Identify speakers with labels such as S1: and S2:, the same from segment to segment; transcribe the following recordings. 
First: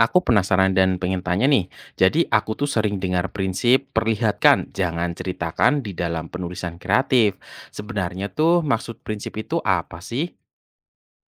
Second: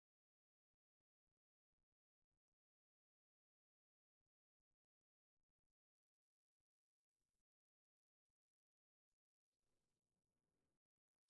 S1: Aku penasaran dan pengen tanya nih. Jadi aku tuh sering dengar prinsip perlihatkan, jangan ceritakan di dalam penulisan kreatif. Sebenarnya tuh maksud prinsip itu apa sih?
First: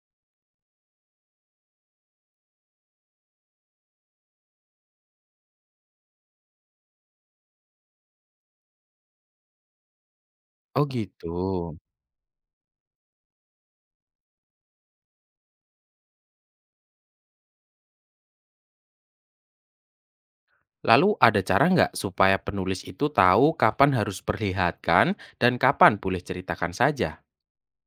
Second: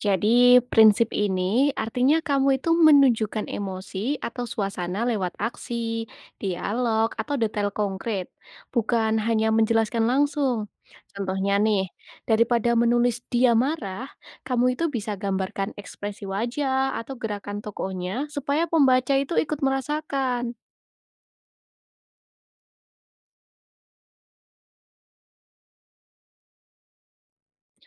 S2: Jadi, prinsip ini artinya kamu itu menunjukkan emosi atau suasana lewat aksi, dialog, atau detail konkret, bukan hanya menjelaskan langsung.
S1: Oh gitu.
S2: Contohnya nih, daripada menulis dia marah, kamu itu bisa gambarkan ekspresi wajah atau gerakan tokohnya supaya pembaca itu ikut merasakan.
S1: Lalu ada cara nggak supaya penulis itu tahu kapan harus perlihatkan dan kapan boleh ceritakan saja?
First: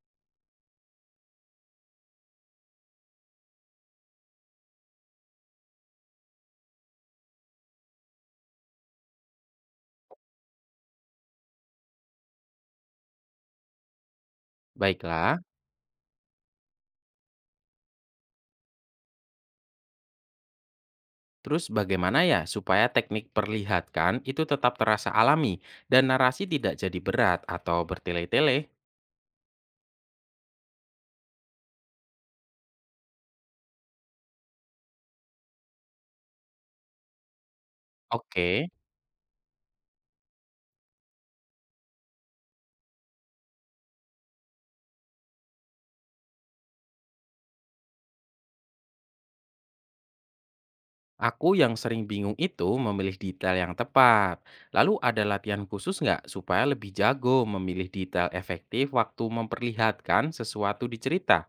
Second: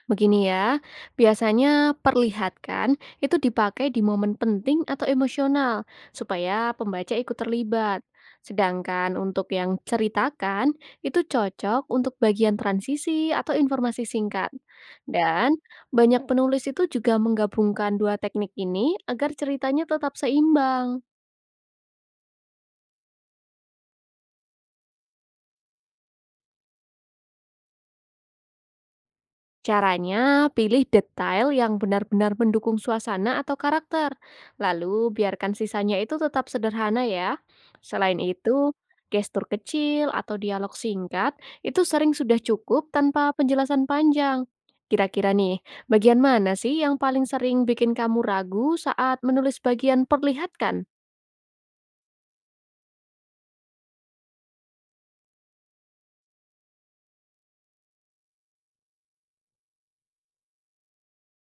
S2: Begini ya, biasanya perlihatkan itu dipakai di momen penting atau emosional supaya pembaca ikut terlibat. Sedangkan untuk yang ceritakan itu cocok untuk bagian transisi atau informasi singkat.
S1: Baiklah.
S2: Dan banyak penulis itu juga menggabungkan dua teknik ini agar ceritanya tetap seimbang.
S1: Terus bagaimana ya supaya teknik perlihatkan itu tetap terasa alami dan narasi tidak jadi berat atau bertele-tele?
S2: Caranya, pilih detail yang benar-benar mendukung suasana atau karakter. Lalu, biarkan sisanya itu tetap sederhana ya. Selain
S1: Oke.
S2: itu, gestur kecil atau dialog singkat itu sering sudah cukup tanpa penjelasan panjang. Kira-kira nih, bagian mana sih yang paling sering bikin kamu ragu saat menulis bagian perlihatkan?
S1: Aku yang sering bingung itu memilih detail yang tepat. Lalu ada latihan khusus nggak supaya lebih jago memilih detail efektif waktu memperlihatkan sesuatu di cerita?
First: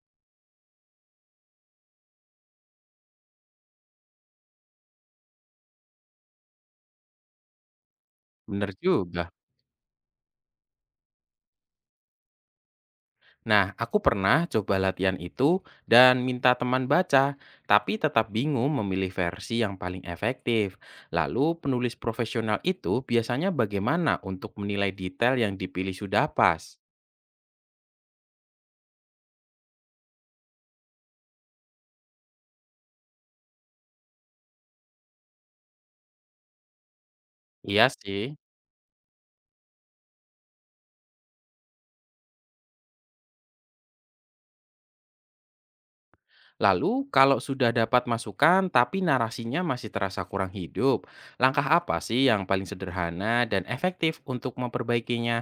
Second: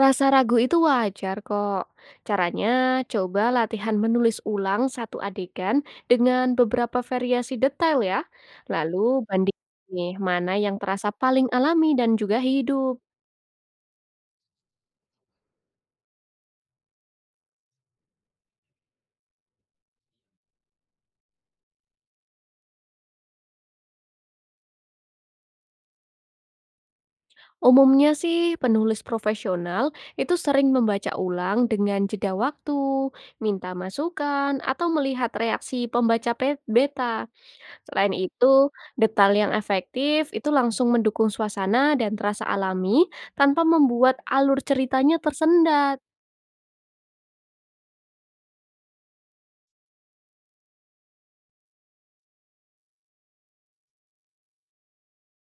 S2: Rasa ragu itu wajar kok. Caranya, coba latihan menulis ulang satu adegan dengan beberapa variasi detail ya.
S1: Bener
S2: Lalu
S1: juga.
S2: banding nih, mana yang terasa paling alami dan juga hidup.
S1: Nah, aku pernah coba latihan itu dan minta teman baca, tapi tetap bingung memilih versi yang paling efektif. Lalu penulis profesional itu biasanya bagaimana untuk menilai detail yang dipilih sudah pas?
S2: Umumnya sih penulis profesional itu sering membaca ulang dengan jeda waktu, minta masukan, atau melihat reaksi pembaca beta.
S1: Iya
S2: Selain
S1: sih.
S2: itu, detail yang efektif itu langsung mendukung suasana dan terasa alami tanpa membuat alur ceritanya tersendat.
S1: Lalu, kalau sudah dapat masukan tapi narasinya masih terasa kurang hidup, langkah apa sih yang paling sederhana dan efektif untuk memperbaikinya?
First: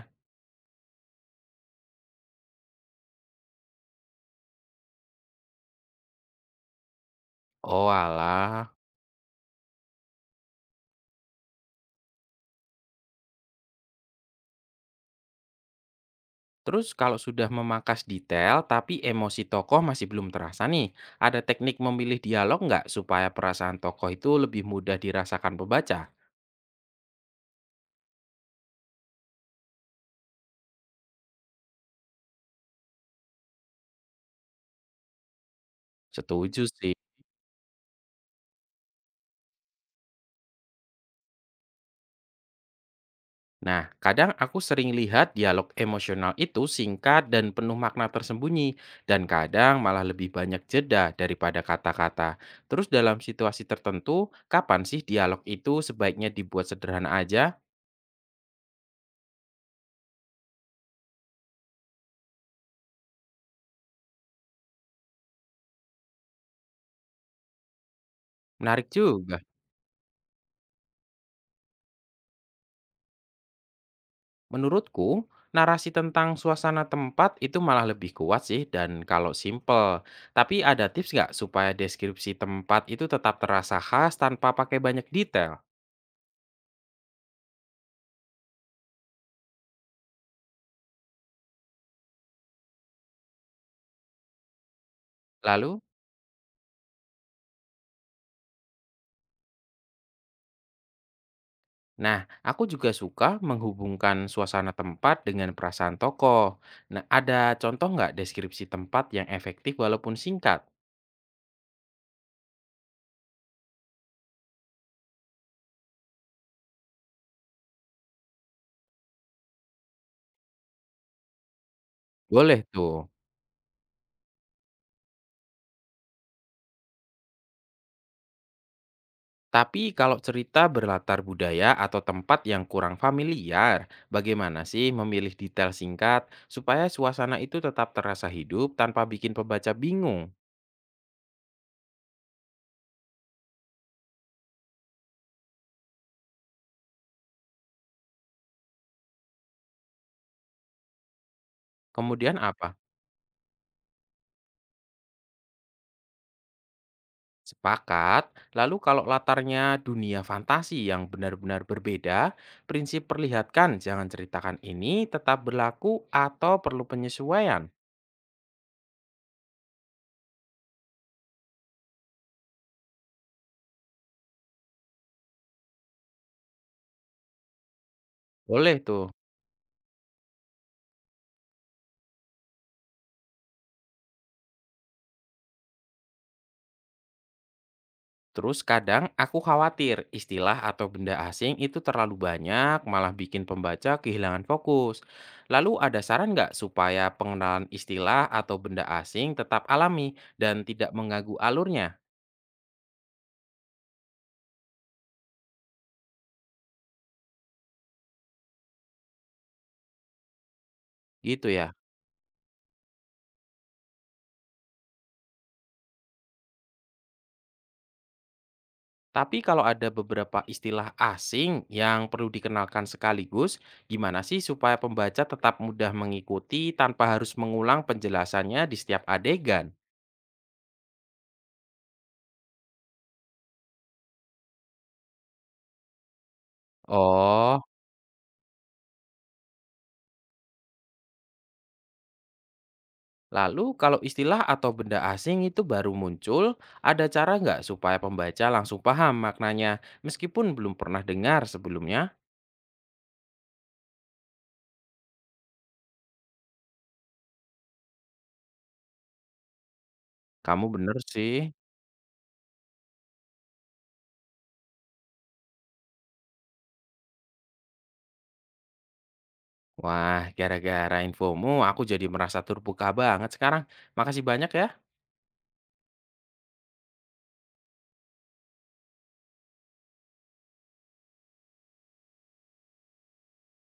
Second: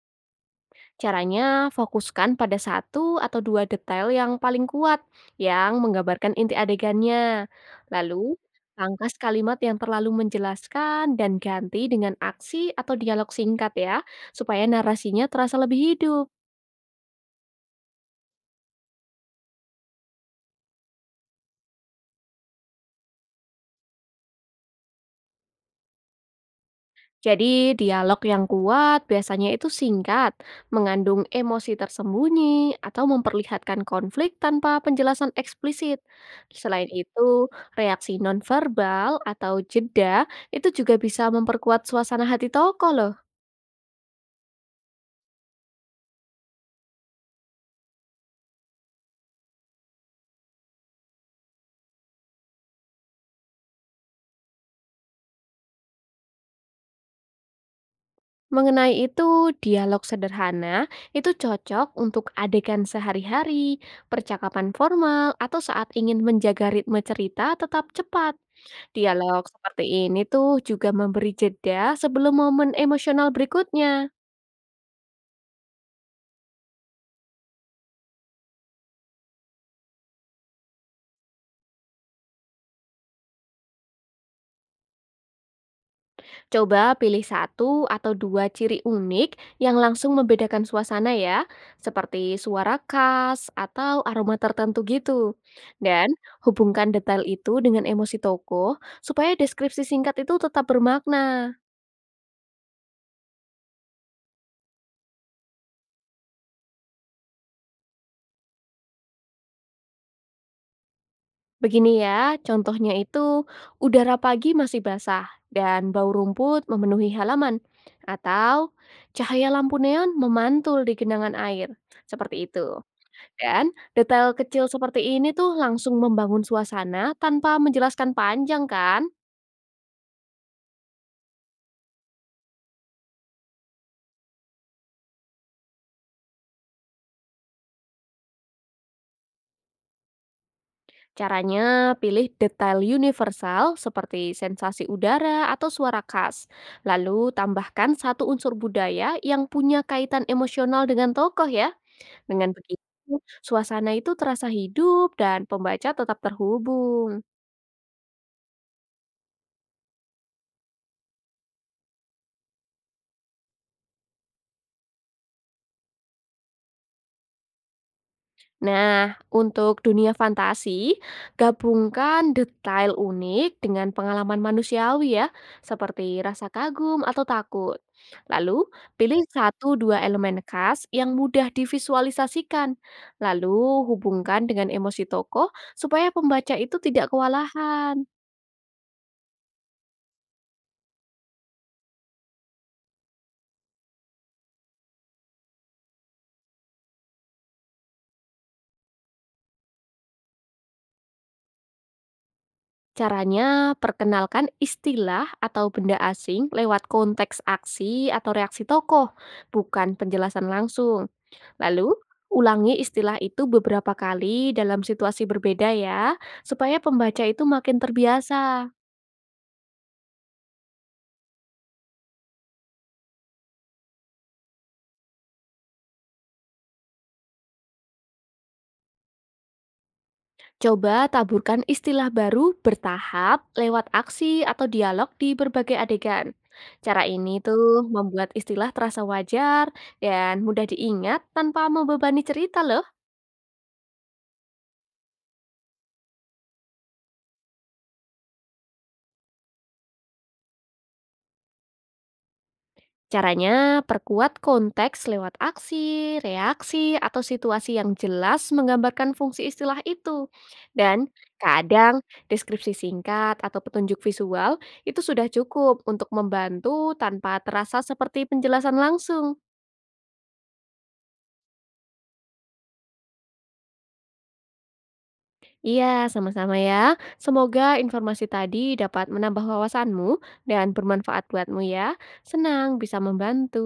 S2: Caranya fokuskan pada satu atau dua detail yang paling kuat yang menggambarkan inti adegannya.
S1: Oh
S2: Lalu,
S1: alah.
S2: pangkas kalimat yang terlalu menjelaskan dan ganti dengan aksi atau dialog singkat ya, supaya narasinya terasa lebih hidup.
S1: Terus kalau sudah memakas detail tapi emosi tokoh masih belum terasa nih, ada teknik memilih dialog nggak supaya perasaan tokoh itu lebih mudah dirasakan pembaca?
S2: Jadi, dialog yang kuat biasanya itu singkat, mengandung emosi tersembunyi, atau memperlihatkan konflik tanpa penjelasan eksplisit.
S1: Setuju
S2: Selain
S1: sih.
S2: itu, reaksi nonverbal atau jeda itu juga bisa memperkuat suasana hati tokoh loh.
S1: Nah, kadang aku sering lihat dialog emosional itu singkat dan penuh makna tersembunyi, dan kadang malah lebih banyak jeda daripada kata-kata. Terus dalam situasi tertentu, kapan sih dialog itu sebaiknya dibuat sederhana aja?
S2: Mengenai itu, dialog sederhana itu cocok untuk adegan sehari-hari, percakapan formal, atau saat ingin menjaga ritme cerita tetap cepat.
S1: Menarik juga.
S2: Dialog seperti ini tuh juga memberi jeda sebelum momen emosional berikutnya.
S1: Menurutku, narasi tentang suasana tempat itu malah lebih kuat sih dan kalau simple. Tapi ada tips nggak supaya deskripsi tempat itu tetap terasa khas tanpa pakai banyak detail?
S2: Coba pilih satu atau dua ciri unik yang langsung membedakan suasana ya, seperti suara khas atau aroma tertentu gitu.
S1: Lalu?
S2: Dan hubungkan detail itu dengan emosi tokoh supaya deskripsi singkat itu tetap bermakna.
S1: Nah, aku juga suka menghubungkan suasana tempat dengan perasaan tokoh. Nah, ada contoh nggak deskripsi tempat yang efektif walaupun singkat?
S2: Begini ya, contohnya itu udara pagi masih basah dan bau rumput memenuhi halaman, atau cahaya lampu neon memantul di genangan air. Seperti
S1: Boleh
S2: itu.
S1: tuh.
S2: Dan detail kecil seperti ini tuh langsung membangun suasana tanpa menjelaskan panjang kan?
S1: Tapi kalau cerita berlatar budaya atau tempat yang kurang familiar, bagaimana sih memilih detail singkat supaya suasana itu tetap terasa hidup tanpa bikin pembaca bingung?
S2: Caranya pilih detail universal seperti sensasi udara atau suara khas. Lalu tambahkan satu unsur budaya yang punya kaitan emosional dengan tokoh ya.
S1: Kemudian
S2: Dengan
S1: apa?
S2: begitu, suasana itu terasa hidup dan pembaca tetap terhubung.
S1: Sepakat. Lalu kalau latarnya dunia fantasi yang benar-benar berbeda, prinsip perlihatkan jangan ceritakan ini tetap berlaku atau perlu penyesuaian?
S2: Nah, untuk dunia fantasi, gabungkan detail unik dengan pengalaman manusiawi ya, seperti rasa kagum atau takut. Lalu,
S1: Boleh tuh.
S2: pilih satu dua elemen khas yang mudah divisualisasikan. Lalu, hubungkan dengan emosi tokoh supaya pembaca itu tidak kewalahan.
S1: Terus kadang aku khawatir istilah atau benda asing itu terlalu banyak malah bikin pembaca kehilangan fokus. Lalu ada saran nggak supaya pengenalan istilah atau benda asing tetap alami dan tidak mengganggu alurnya?
S2: Caranya, perkenalkan istilah atau benda asing lewat konteks aksi atau reaksi tokoh, bukan penjelasan langsung.
S1: Gitu ya.
S2: Lalu, ulangi istilah itu beberapa kali dalam situasi berbeda ya, supaya pembaca itu makin terbiasa.
S1: Tapi kalau ada beberapa istilah asing yang perlu dikenalkan sekaligus, gimana sih supaya pembaca tetap mudah mengikuti tanpa harus mengulang penjelasannya di setiap adegan?
S2: Coba taburkan istilah baru bertahap lewat aksi atau dialog di berbagai adegan. Cara ini
S1: Oh,
S2: tuh membuat istilah terasa wajar dan mudah diingat tanpa membebani cerita loh.
S1: lalu kalau istilah atau benda asing itu baru muncul, ada cara nggak supaya pembaca langsung paham maknanya meskipun belum pernah dengar sebelumnya?
S2: Caranya, perkuat konteks lewat aksi, reaksi, atau situasi yang jelas menggambarkan fungsi istilah itu.
S1: Kamu bener
S2: Dan
S1: sih.
S2: kadang deskripsi singkat atau petunjuk visual itu sudah cukup untuk membantu tanpa terasa seperti penjelasan langsung.
S1: Wah, gara-gara infomu aku jadi merasa terbuka banget sekarang. Makasih banyak ya.
S2: Iya, sama-sama ya. Semoga informasi tadi dapat menambah wawasanmu dan bermanfaat buatmu ya. Senang bisa membantu.